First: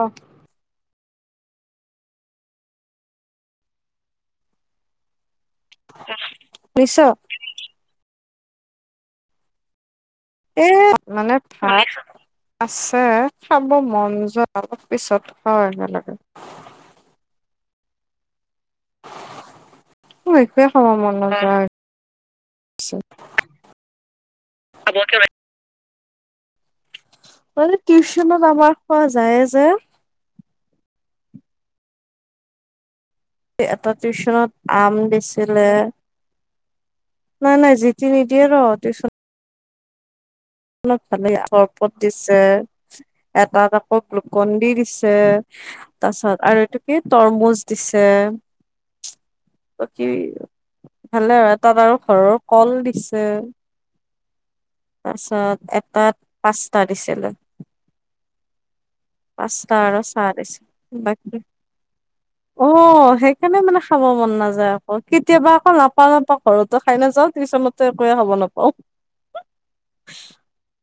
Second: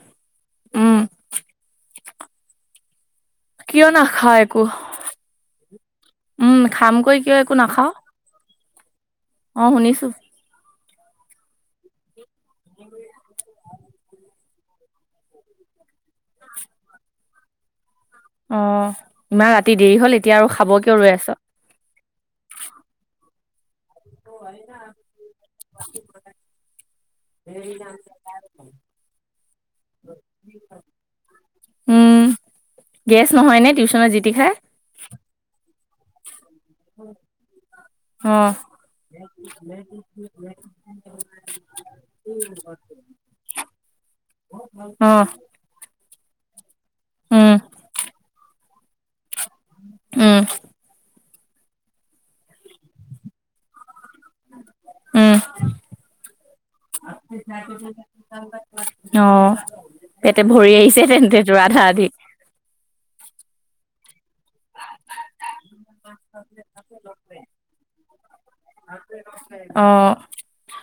অ'। উম, কিয় নাখাওঁ একো, উম' শুনিছ খামকৈ কিয় একো নাখাও? অ' শুনিছো। এ মানে ভাত আছে, খাব মন যোৱা অলপ পিছত খাম একেলগে। অ' ইমান ৰাতি দেৰি হল, মোৰ এতিয়া আৰু একোৱে খাব কিয় মন ৰৈ আছ? নোযোৱা হৈ [unintelligible] [unintelligible] মানে টিউচনত আমাৰ খোৱা যায়ে যে। উম, গেছ নহয় নে টিউচনত জিতি খাই? আম দিছিলে। নাই নাই জিতি নিদিয়ে অ', ন' টিউচন [unintelligible] অলপ ভালে, চৰবত দিছে, এটা কাপত গ্লুকনদি দিছে। অ', তাৰছত আৰু এইটো কি উম, তৰমুজ দিছে, বাকি উম, ভালে, এটাত আৰু ঘৰৰ কল দিছে। তাৰ উম, পিছত এটাত পাঁচটা দিছিলে। অ' পাঁচটা আৰু চাহ পেট দিছে ভৰি আহিছে বাকী তেন্ত তোৰ আধা আধি। অ' সেইকাৰণে মানে খাব মন নাযায়। অ' কেতিয়াবা আকৌ নাপা নাপাওঁ কৰোঁ, ঘৰতো খাই নাযাওঁ টিউচনতো একোৱে খব নাপাওঁ। অ'। [inaudible]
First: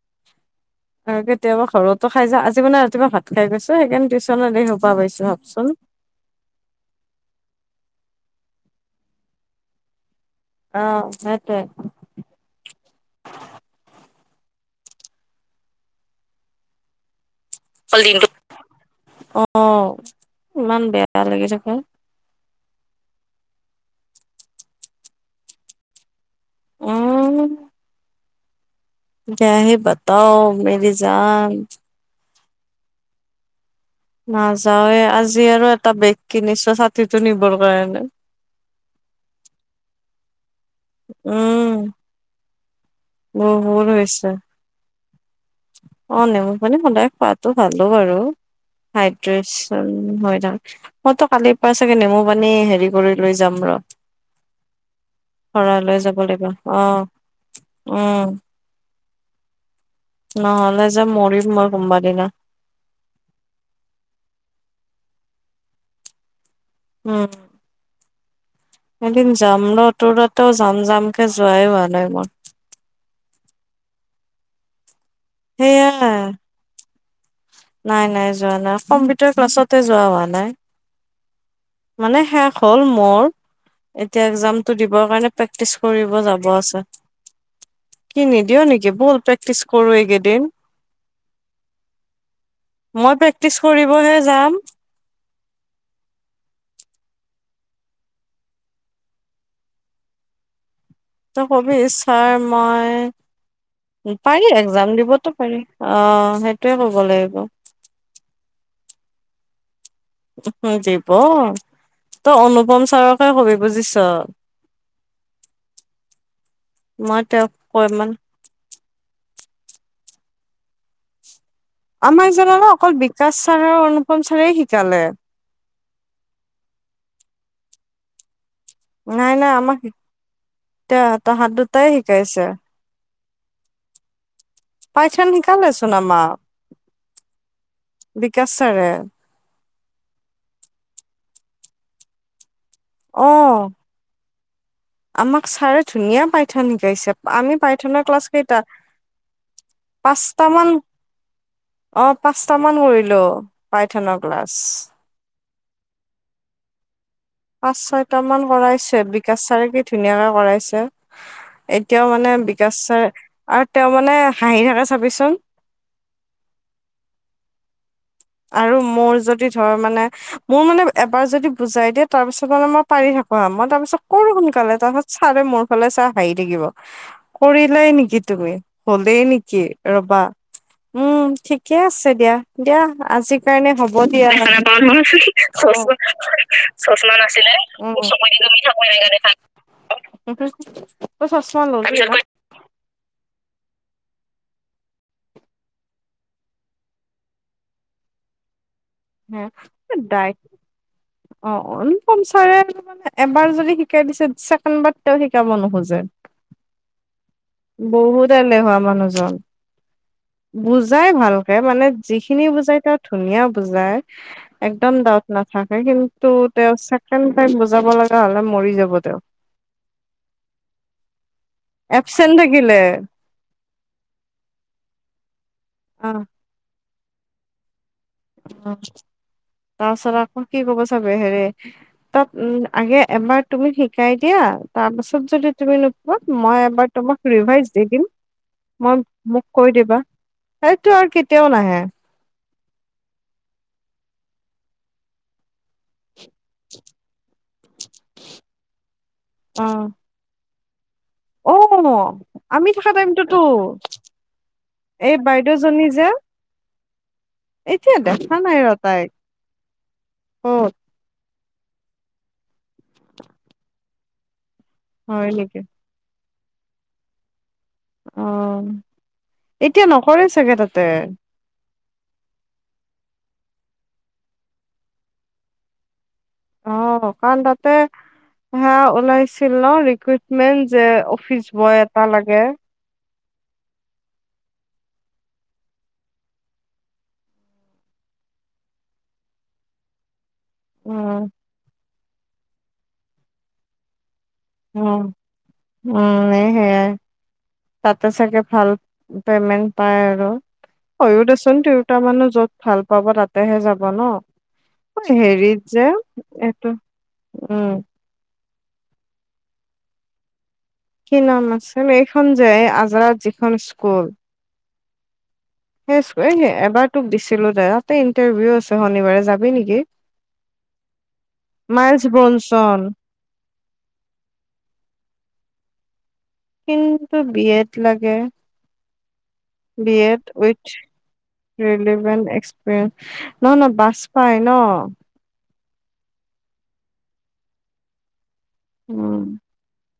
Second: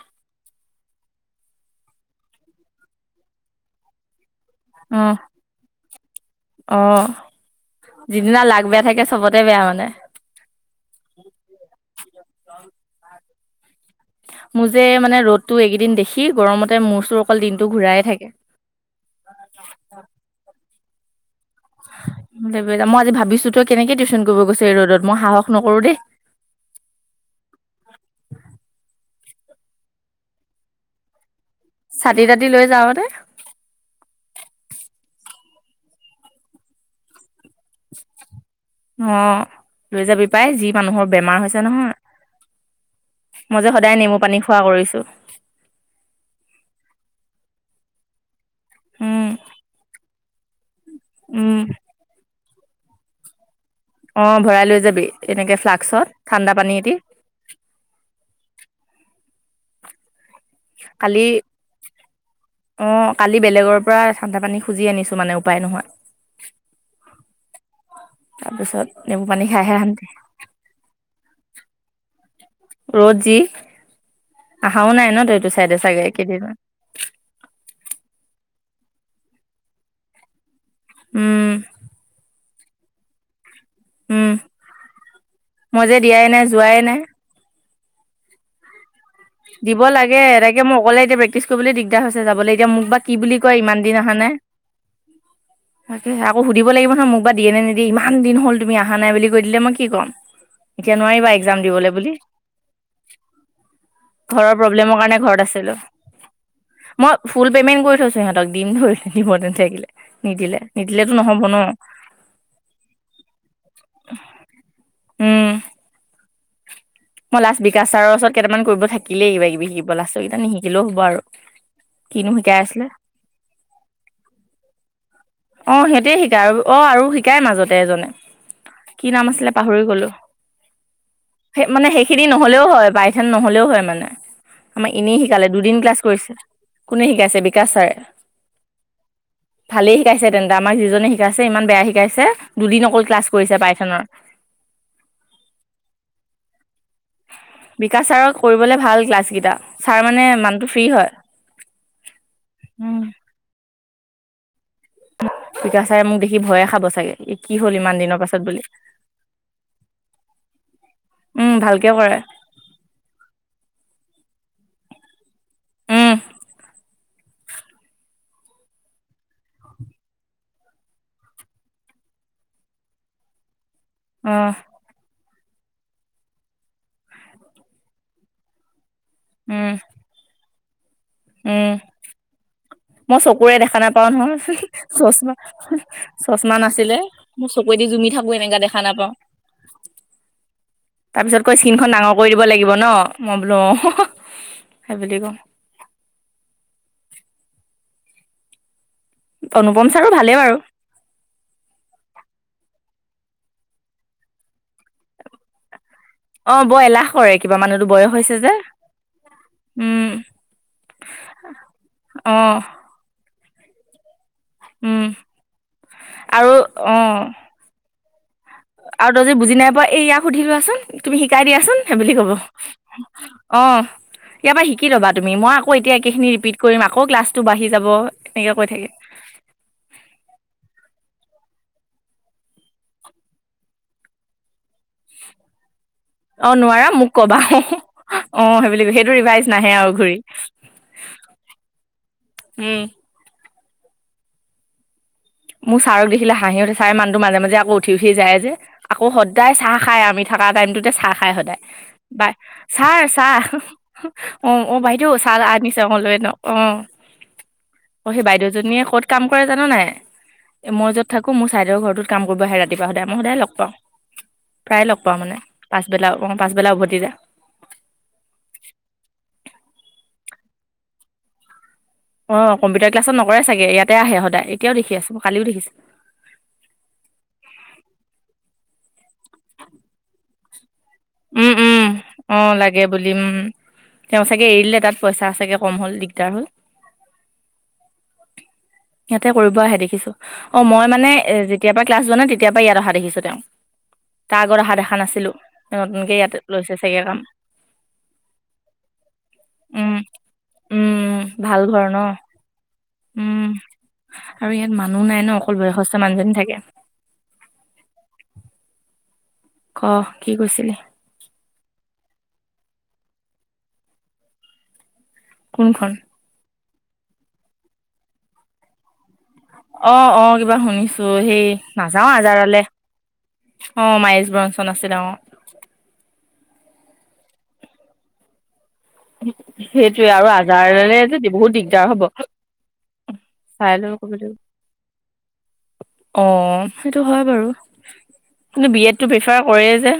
আৰু কেতিয়াবা ঘৰতো খাই যাওঁ। আজি মানে ৰাতিপুৱা ভাত খাই গৈছোঁ, সেইকাৰণে টিউশ্যনত এই সোপা অ', পাইছোঁ ভাবচোন। অ', যিদিনা লাক বেয়া থাকে, চবতে বেয়া মানে। অ' সেইটোৱে। মোৰ যে মানে ৰ'দটো এইকেইদিন দেখি, গৰমতে মূৰ চোৰ অকল দিনটো ঘূৰা [unintelligible] অ' অ' ইমান বেয়া লাগি থাকে। মই আজি ভাবিছোঁ তই কেনেকে টিউশন কৰিব গৈছ এই ৰ'দত, মই সাহস নকৰো দেই। উম। কিয়া হে বাতাও, মেৰি যান। ছাতি তাতি লৈ যাওঁ নে? নাযাওয়ে, আজি আৰু এটা বেগ কিনিছোঁ, ছাতিটো নিবৰ কাৰণে। অ', লৈ যাবি পাই, যি মানুহৰ বেমাৰ উম হৈছে নহয়। মই যে বহুত সদায় নেমু হৈছে পানী খোৱা কৰিছোঁ। অ', নেমু পানী সদায় খোৱাতো ভালোঁ বাৰু। উম, হাইড্ৰেছন হয় না', মইতো কালিৰ উম, পৰা চাগে নেমু পানি হেৰি কৰি লৈ যাম ৰ'। অ', ভৰাই লৈ যাবি, এনেকে ভৰাই লৈ যাব ফ্লাস্কসত, লাগিব ঠাণ্ডা অ পানী এদি। উম। নহ'লে যে কালি মৰিম মই কোনোবা দিনা। অ', কালি বেলেগৰ পৰা ঠান্দা পানী খুজি আনিছোঁ, মানে উপায় নোহোৱাত। তাৰপিছত উম। নেমু এদিন পানী যাম খাইহে ৰ', শান্তি তোৰ ততেও যাম-যামকে যোৱাই হোৱা নাই মই। ৰ'দ যি, আহাও নাই ন', তই এইটো চাইডে চাগে কেইদিনম। নাই-নাই যোৱা নাই, কম্পিউটাৰ ক্লাছতে যোৱা হোৱা নাই। উম। মানে শেষ হ'ল মোৰ। এতিয়া উম, এক্জামটো দিবৰ কাৰণে প্ৰেক্টিচ মই যে কৰিব দিয়াই নাই যাব যোৱাই আছে। নাই কিনি দিও নেকি, বল প্ৰেক্টিচ দিব কৰো লাগে, এইকেইদিন তাকে মোৰ অকলে এতিয়া প্ৰেক্টিছ কৰিবলৈ দিগদাৰ হৈছে যাবলে। মই প্ৰেক্টিচ কৰিবলৈ যাম। তাকে, আকৌ সুধিব লাগিব নহয়, মোক বা দিয়ে নিদিয়ে, ইমান দিন হ'ল তুমি আহা নাই বুলি কৈ দিলে, মই কি ক'ম। [unintelligible] এতিয়া নোৱাৰিবা। তই এক্সাম কবি, দিবলৈ বুলি চাৰ মই পাৰি, ঘৰৰ একযাম প্ৰব্লেমৰ কাৰণে দিবতো ঘৰত পাৰি, অ', সেইটোয়ে ক'ব লাগিব। পেমেট কৰি থৈছোঁ সিহঁতক। দিম ধৰি লৈ [unintelligible] নাথাকিলে। নিদিলে উম, দিব, নিদিলেতো নহ'ব ন তই অনুপম ছাৰকে কবি বুজিছ। উম [unintelligible] মই তেওঁক লাষ্ট কৈ বিকাশ মান চাৰৰ ওচৰত কেইটামান কৰিব থাকিলেই কিবা-কিবি শিকিব, লাষ্টৰ কেইটা নিশিকিলেও হ'ব আৰু। কিনো আমাক শিকাই জাননে, আছিলে অকল বিকাশ ছাৰ আৰু অনুপম ছাৰে শিকালে। অ', সিহঁতে শিকায়, আৰু অ', আৰু শিকায় মাজতে এজনে। কি নাম নাই নাই আছিলে আমাক পাহৰি গলোঁ, তাহাঁত দুটাই মানে সেইখিনি শিকাইছে নহলেও হয়, বাই। নহলেও হয় মানে, আমাৰ এনেই পাইথন শিকালে দুদিন শিকালেচোন ক্লাছ কৰিছে। আমাক কোনে শিকাইছে, বিকাশ ছাৰে? বিকাশ ছাৰে ভালেই শিকাইছে তেন্তে, আমাক যিজনে শিকাইছে, ইমান বেয়া শিকাইছে, দুদিন অকল ক্লাছ অ কৰিছে পাইথনৰ। আমাক চাৰে ধুনীয়া পাইথান শিকাইছে। আমি পাইথানৰ বিকাশ ক্লাছ ছাৰক কেইটা, কৰিবলৈ ভাল ক্লাছকেইটা ছাৰ মানে পাঁচটা মানুহটো মান ফ্ৰী হয় অ', পাঁচটামান উম কৰিলোঁ পাইথানৰ ক্লাছ। বিকাশ চাৰে মোক দেখি ভয়ে খাব চাগে। কি হ'ল পাঁচ ইমান দিনৰ ছয়টা পাছত মান বুলি কৰাইছে, বিকাশ চাৰে কি ধুনীয়াকে কৰাইছে। উম ভালকে এতিয়াও কৰে মানে বিকাচাৰ, আৰু তেওঁ মানে হাঁহি থাকে চাবিচোন। উম আৰু মোৰ যদি ধৰ মানে মোৰ মানে এবাৰ যদি বুজাই দিয়ে তাৰপিছত মানে মই পাৰি থাকো মই তাৰপিছত কৰো অ সোনকালে তাৰত ছাৰে মোৰ ফালে চাই হাঁহি থাকিব। কৰিলায় নেকি তুমি? হলেই নেকি উম ৰবা উম, ঠিকে আছে দিয়া, দিয়া। মই আজি চকুৰে কাৰণে দেখা হ'ব নাপাও দিয়া নহয় [unintelligible] চচমা চচ চচমা নাছিলে চচা মোৰ আছিলে। চকুৱেদি জুমি থাকো এনেকা দেখা নাপাও ত তাৰ পিছত কৈ চচমান ল স্কিনখন অ' চমা ডাঙৰ ললিত। কৰি [unintelligible] দিব লাগিব ন মই বোলো অ' হ হ হ সেই বুলি কও। হম অনুপম ছাৰো ডাইট ভালেই বাৰু। অ' অনুপম চাৰে মানে এবাৰ যদি শিকাই দিছে চছেকেণ্ড বাৰ তেওঁ শিকাব নোখোজে। অ বৰ এলাহ কৰে কিবা মানুহতো বয়স বহুত হৈছে যে এলেহুৱা মানুহজন। উম বুজাই ভালকে মানে যিখিনি অ', বুজাই তেওঁ ধুনীয়া বুজাই। একদম উম, দাউট নাথাকে কিন্তু আৰু তেওঁক ছেকেণ্ড অ', টাইম বুজাব লগা হলে মৰি যাব আৰু তেওঁ তজি বুজি নাই পোৱা এই ইয়াক সুধি লোৱাচোন তুমি শিকাই দিয়াচোন সে বুলি ক'ব। এবচেণ্ট থাকিলে অ' ইয়াৰ পৰা শিকি ল'বা তুমি মই আকৌ এতিয়া অ একেইখিনি ৰিপিট কৰিম আকৌ ক্লাছটো বাঢ়ি যাব। এনেকে কৈ উম, থাকে তাৰছত আকৌ কি কব চাগে হেৰে তাত উম, আগে এবাৰ তুমি শিকাই দিয়া তাৰ পাছত যদি তুমি নোপোৱা অ', মই নোৱাৰা এবাৰ মোক তোমাক ক'বা ৰিভাইজ দি দিম। অ', সেই বুলি কৈ মই সেইটো ৰিভাইজ মোক নাহে কৈ আৰু দিবা ঘূৰি সেইতটো আৰু কেতিয়াও নাহে। উম, মোৰ ছাৰক দেখিলে হাঁহি উঠে ছাৰে মানুহটো মাজে, মাজে আকৌ উঠি, উঠি যায় যে আকৌ সদায় চাহ অ', খাই আমি থাকা টাইমটোতে চাহ খা চাই সদায় অ', বাই আমি থকা ছাৰ, টাইমটোতো ছাৰ অ'অ' বাইদেউ এই ছাহ আনিছে বাইদেউজনী অ' যে লৈ ল। এতিয়া অ'অ' সেই দেখা বাইদেউ নাই ৰ জনীয়ে ক'ত তাইক কাম কৰে জানা নাই। ক'ত মই য'ত থাকো মোৰ ছাইদৰ ঘৰতোত কাম কৰিব আহে ৰাতিপুৱা সদাই মই সদায় লগ পাওঁ। প্ৰায় লগ পাও হয় মানে নেকি পাচবেলাও অ' পাচবেলা উভতি যায়। অ' এতিয়া নকৰে চাগে তাতে? অ' কম্পউটাৰ ক্লাছত নকৰে ছাগে ইয়াতে আহে সদায় এতিয়াও দেখি আছো মই কালিও দেখিছো। অ' কাৰণ তাতে সে ওলাইছিল ন ৰিক্ৰুইটমেন্ট যে অফিচ বয় এটা লাগে। সেই বুলি উম তেওঁ চাগে এৰি দলে তাত পইচা চাগে কম হ'ল দিগদাৰ হ'ল। [inaudible] সিহঁতে কৰিব আহে দেখিছো। অ' মই মানে উম, এ যেতিয়াৰ পৰা ক্লাছ যোৱা নাই তেতিয়াৰ পৰা ইয়াত অহা দেখিছো তেওঁ তাৰ আগত আহা দেখা নাছিলো। উ, নতুনকে ইয়াত এ লৈছে সেয়াই চাগে কাম ছাত্ৰ-ছাত্ৰী ভাল পামেন্ট উম পায় আৰু। হয় উম দেচোন ভাল ঘৰ ন তিৰোতা মানুহ যত ভাল পাব উম তাতেহে যাব ন। আৰু ইয়াত মানুহ অ' নাই ন অকল হেৰিত যে বয়সস্থ মানুহজনী থাকে এইটো উম, ক কি কৈছিলি? কি নাম আছে এইখন যে আজ্ৰাত যিখন স্কুল? কোনখন সেই এবাৰ তোক দিছিলো যে তাতে ইণ্টাৰভিউ আছে শনিবাৰে যাবি নেকি? অ'অ' কিবা শুনিছো সেই মাইলছ নাযাও আজাৰালে। ব্ৰনচন অ' মায়েশ ব্ৰচন আছিল ডাঙৰ কিন্তু বিয়েড লাগে। সেইটোয়ে বিয়েড আৰু উইথ আজাৰালে যে বহুত দিগদাৰ হ'ব ৰিলিভেণ্ট এক্সপে। ন ন চাই লৈ বাছ ক'ব লাগিব। পায় ন' অ' সেইটো হয় বাৰু কিন্তু বি এডটো উম প্ৰিফাৰ কৰে যে।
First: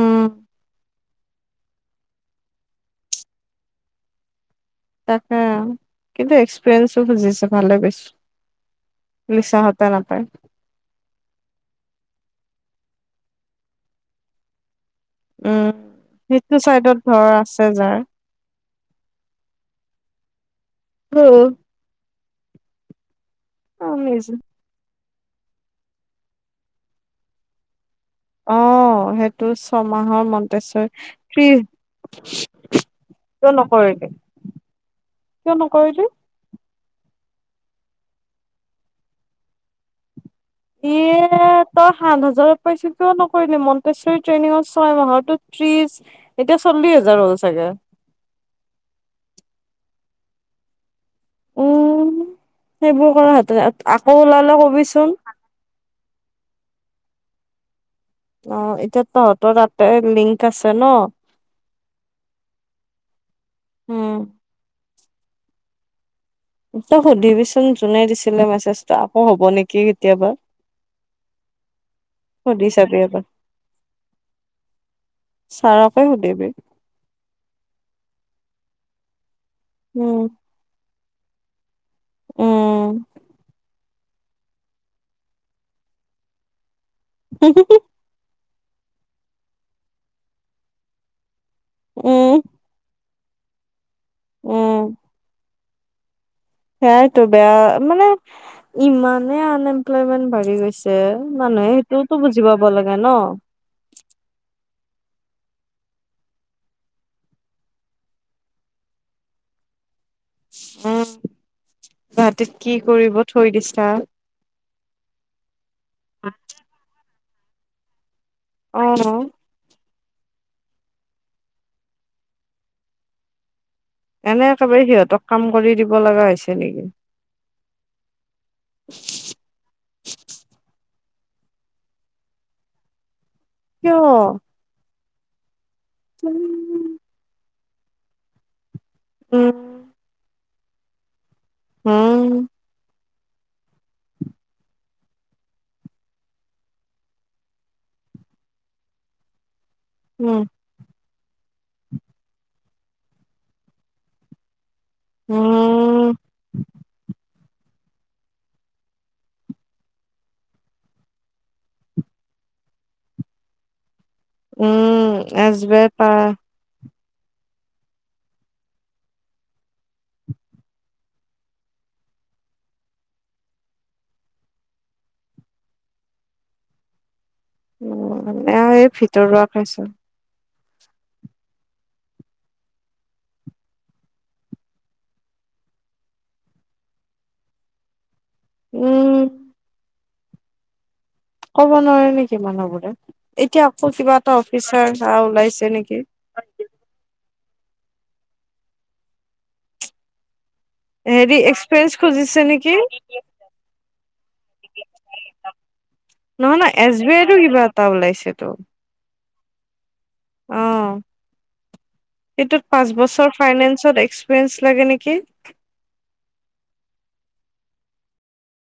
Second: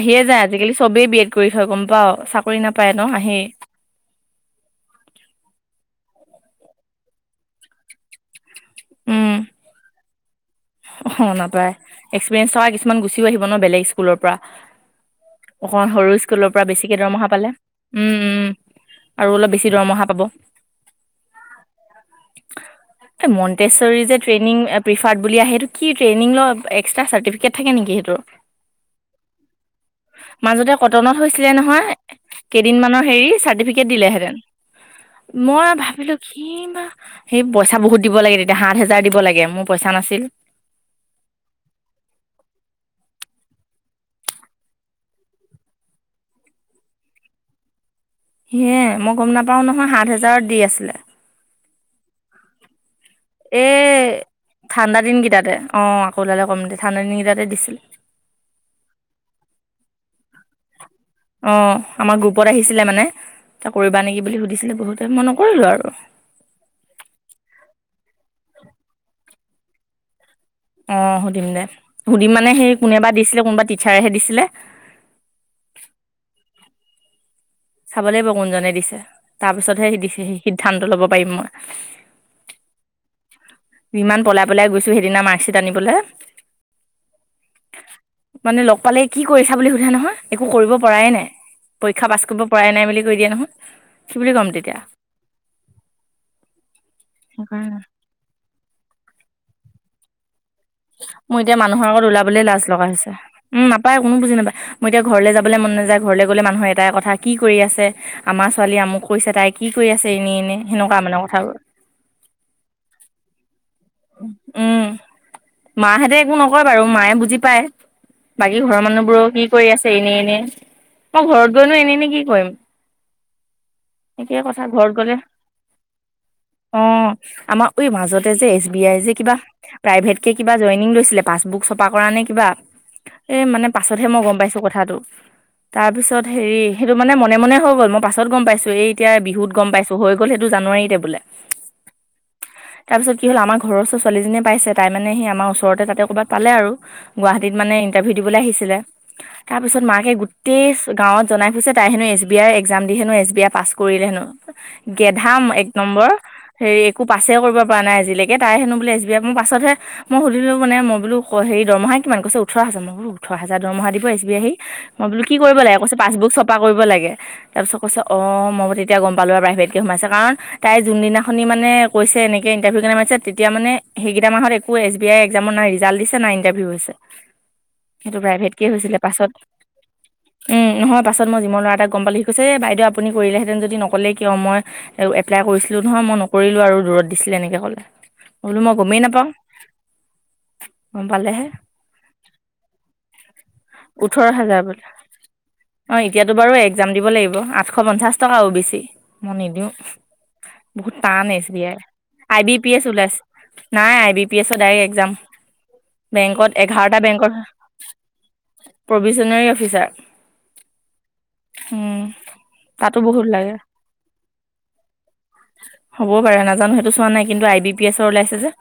আহিয়ে যায় আজিকালি চবেই বি এড কৰি থয় গম পাৱ চাকৰি নাপায় ন আহেই। তাকে কিন্তু এক্সপেৰিয়েঞ্চও খুজিছে ভালে পাইছোঁ। উম। লিছাহঁতে নাপায়। অ' নাপায় এক্সপিৰিয়েঞ্চ থকা কিছুমান গুচিও আহিব ন বেলেগ স্কুলৰ পৰা। উম অকমান সৰু স্কুলৰ সেইটো পৰা চাইডত বেছিকে ধৰ দৰমহা পালে আছে যাৰ উম - উম। আৰু অলপ বেছি দৰমহা পাব। অ' এ মন্তেশ্বৰী যে ট্ৰেনিইং এপ্ৰিফাৰড বুলি আহে এইটো। কি ট্ৰেইনিং ল' একট্ৰা চাৰ্টিফিকেট থাকে নেকি ইহঁতৰ। অ' অ' সেইটো ছমাহৰ মাজতে মন্তচৰ কটনত হৈছিলে ফ্ৰী নহয় কেইদিনমানৰ হেৰি চাৰ্টিফিকেট নকৰিলে। [inaudible] দিলেহেঁতেন। মই ভাবিলোঁ। [unintelligible] বা সি পইচা বহুত দিব লাগে তেতিয়া সাত হাজাৰ দিব লাগে মোৰ পইচা নাছিল। এ তই সাত হাজাৰত পাইছ কিয় নক। কৰি মন্তেশ্বৰী ট্ৰেইনিংত ছয় মাহৰতো ত্ৰিশ এতিয়া চল্লিশ হাজাৰ হ'ল চাগে। সেয়ে মই গম নাপাওঁ নহয় সাত হেজাৰত দি আছিলে। উম সেইবোৰ কৰা হতে এ আকৌ ওলালে ঠাণ্ডা কবিচোন। দিনকেইটাতে অ' আকৌ ওলালে কম দে ঠাণ্ডা দিন গীতাতে দিছিল। অ' এতিয়া তহঁতৰ তাতে লিংক আছে ন' অ', আমাৰ গ্ৰুপত আহিছিলে মানে ত কৰিবা উম, নেকি বুলি সুধিছিলে বহুতে মই নকৰিলো আৰু তই সুধিবিচোন যোনে মেছেজটো আকৌ হ'ব নেকি কেতিয়াবা অ', সুধিম দে সুধিম মানে সুধি সেই চাবি কোনেবা এবাৰ, দিছিলে কোনোবা টিচাৰেহে দিছিলে। ছাৰকে সুধিবি চাব লাগিব কোনজনে দিছে তাৰ পিছতহে সি দিছে উম, সি সিদ্ধান্ত লব পাৰিম মই উম', ইমান পলাই পেলাই গৈছো। সেইদিনা মাৰ্কশ্বিট আনিবলৈ [inaudible] মানে লগ পালে কি কৰিছা বুলি সোধা নহয় একো কৰিব পৰাই নাই। পৰীক্ষা পাছ উম, কৰিব পৰাই নাই বুলি কৈ দিয়ে নহয় কি বুলি কম তেতিয়া উম, সেয়াইতটো বেয়া সেইকাৰণে, মানে, ইমানে আনএমপ্লয়মেন্ট বাঢ়ি গৈছে। যে মোৰ এতিয়া মানুহে মানুহৰ আগত সেইটোওতো বুজি ওলাবলৈ লাজ পাব লগা লাগে ন হৈছে। উম', নাপায় কোনো বুজি নাপায়। মই এতিয়া ঘৰলৈ যাবলৈ মন নাযায় ঘৰলে গলে মানুহৰ এটাই কথা কি কৰি আছে। আমাৰ ছোৱালী আমুক কৰিছে তাইক কি কৰি আছে। এনে -এনে সেনেকুৱা উম। মানে কথাবোৰ গুৱাহাটীত কি কৰিব থৈ দিছা উম', মাহেতে একো বাৰু মায়ে বুজি পায়। বাকী অ মানুহবোৰো সি কৰি আছে। এনে- এনে মই ঘৰত গৈনো এনেই এনে কি কৰিম? সে একে এনে কথা একেবাৰে ঘৰত গ'লে সিহঁতক কাম কৰি দিব লগা হৈছে নেকি অ' আমাৰ ঐ মাজতে যে এছ বি আই যে কিবা প্ৰাইভেট কে কিবা জইনিং লৈছিলে পাছবুক চফা কৰা নে কিবা এই মানে কিয়? পাছতহে মই গম পাইছোঁ। কথাটো তাৰপিছত হেৰি উম সেইটো মানে মনে মনে হৈ গল মই পাছত গম পাইছো এই এতিয়া বিহুত গম উম পাইছো হৈ গ'ল সেইটো জানুৱাৰীতে বোলে। উম', তাৰপছত কি হল, আমাৰ ঘৰৰ ওচৰ ছোৱালীজনী এজনীয়ে পাইছে। তাই মানে সি আমাৰ ওচৰতে তাতে ক'ৰবাত পালে আৰু, গুৱাহাটীত মানে ইণ্টাৰভিউ দিবলৈ আহিছিলে। তাৰপিছত মা কে গোটেই গাঁৱত জনাই ফুৰিছে তাই হেনো এ বি আই এক্সাম দি হেনো এছ বি আই পাছ কৰিলে হেনো। গেধা ম এক উম নম্বৰ, হেৰি একো পাছে কৰিব পৰা নাই আজিলৈকে, তাই হেনো বোলে এছ বি আই মই পাছতে হে মই সুধিলোঁ মানে মই বোলো হেৰি দৰমহা কিমান, কৈছে ওঠৰ হাজাৰ মই বোলো ওঠৰ হাজাৰ দৰমহা দিব এছ আহি মই উম বোলো কি কৰিব লাগে, এজবেৰ কৈছে পাৰ পাছবুক চপা কৰিব লাগে। তাৰপিছত কৈছে, অঁ মই তেতিয়া গম পালো আৰু প্ৰাইভেটকে সোমাইছে কাৰণ তাই যোনদিনাখনি মানে কৈছে, এনেকে ইণ্টাৰভিউ কাৰণে মাতিছে তেতিয়া মানে সেইকেই টা মাহত একো এছ বি আই এক্সামৰ নাই, ৰিজাল্ট দিছে না ইণ্টাৰভিউ হৈছে। সেইটো প্ৰাইভেটকে এই হৈছিলে পাছত ভিতৰুৱা খাইছো উম, নহয় পাছত মই জিমৰ ল'ৰা এটাই গম পালে সি কইছে এ বাইদেউ আপুনি কৰিলেহেতেন যদি নকলে কিয় মই এপ্লাই কৰিছিলো নহয়, মই নকৰিলো আৰু দূৰত দিছিলে এনেকে কলে। বোলো মই গমেই উম নাপাওঁ, গম পালেহে। কব নোৱাৰে নেকি মানুহ বোৰে, এতিয়া আকৌ কিবা ওঠৰ এটা হাজাৰ বোলে। অফিচাৰ ওলাইছে অ' নেকি। এতিয়াতো বাৰু এক্সাম দিব লাগিব, আঠশ পঞ্চাছ টকা অ বি চি মই নিদিওঁ। বহুত টান হেৰি এছ বি আই, এক্সপিৰিয়েঞ্চ খুজিছে আই বি পি এচ নেকি? ওলাইছে। নাই I B P S direct exam, বেংকত নহয় নহয় এছ এঘাৰটা বি বেংকৰ আইতো কিবা এটা ওলাইছেতো প্ৰভিচনোৰী অফিচাৰ। অঁ, উম, এইটোত পাঁচ তাতো বহুত বছৰ লাগে। ফাইনেন্সত এক্সপিৰিয়েঞ্চ লাগে নেকি। হ'ব পাৰে নাজানো সেইটো চোৱা নাই, কিন্তু আই বি পি এছ ওলাইছে যে।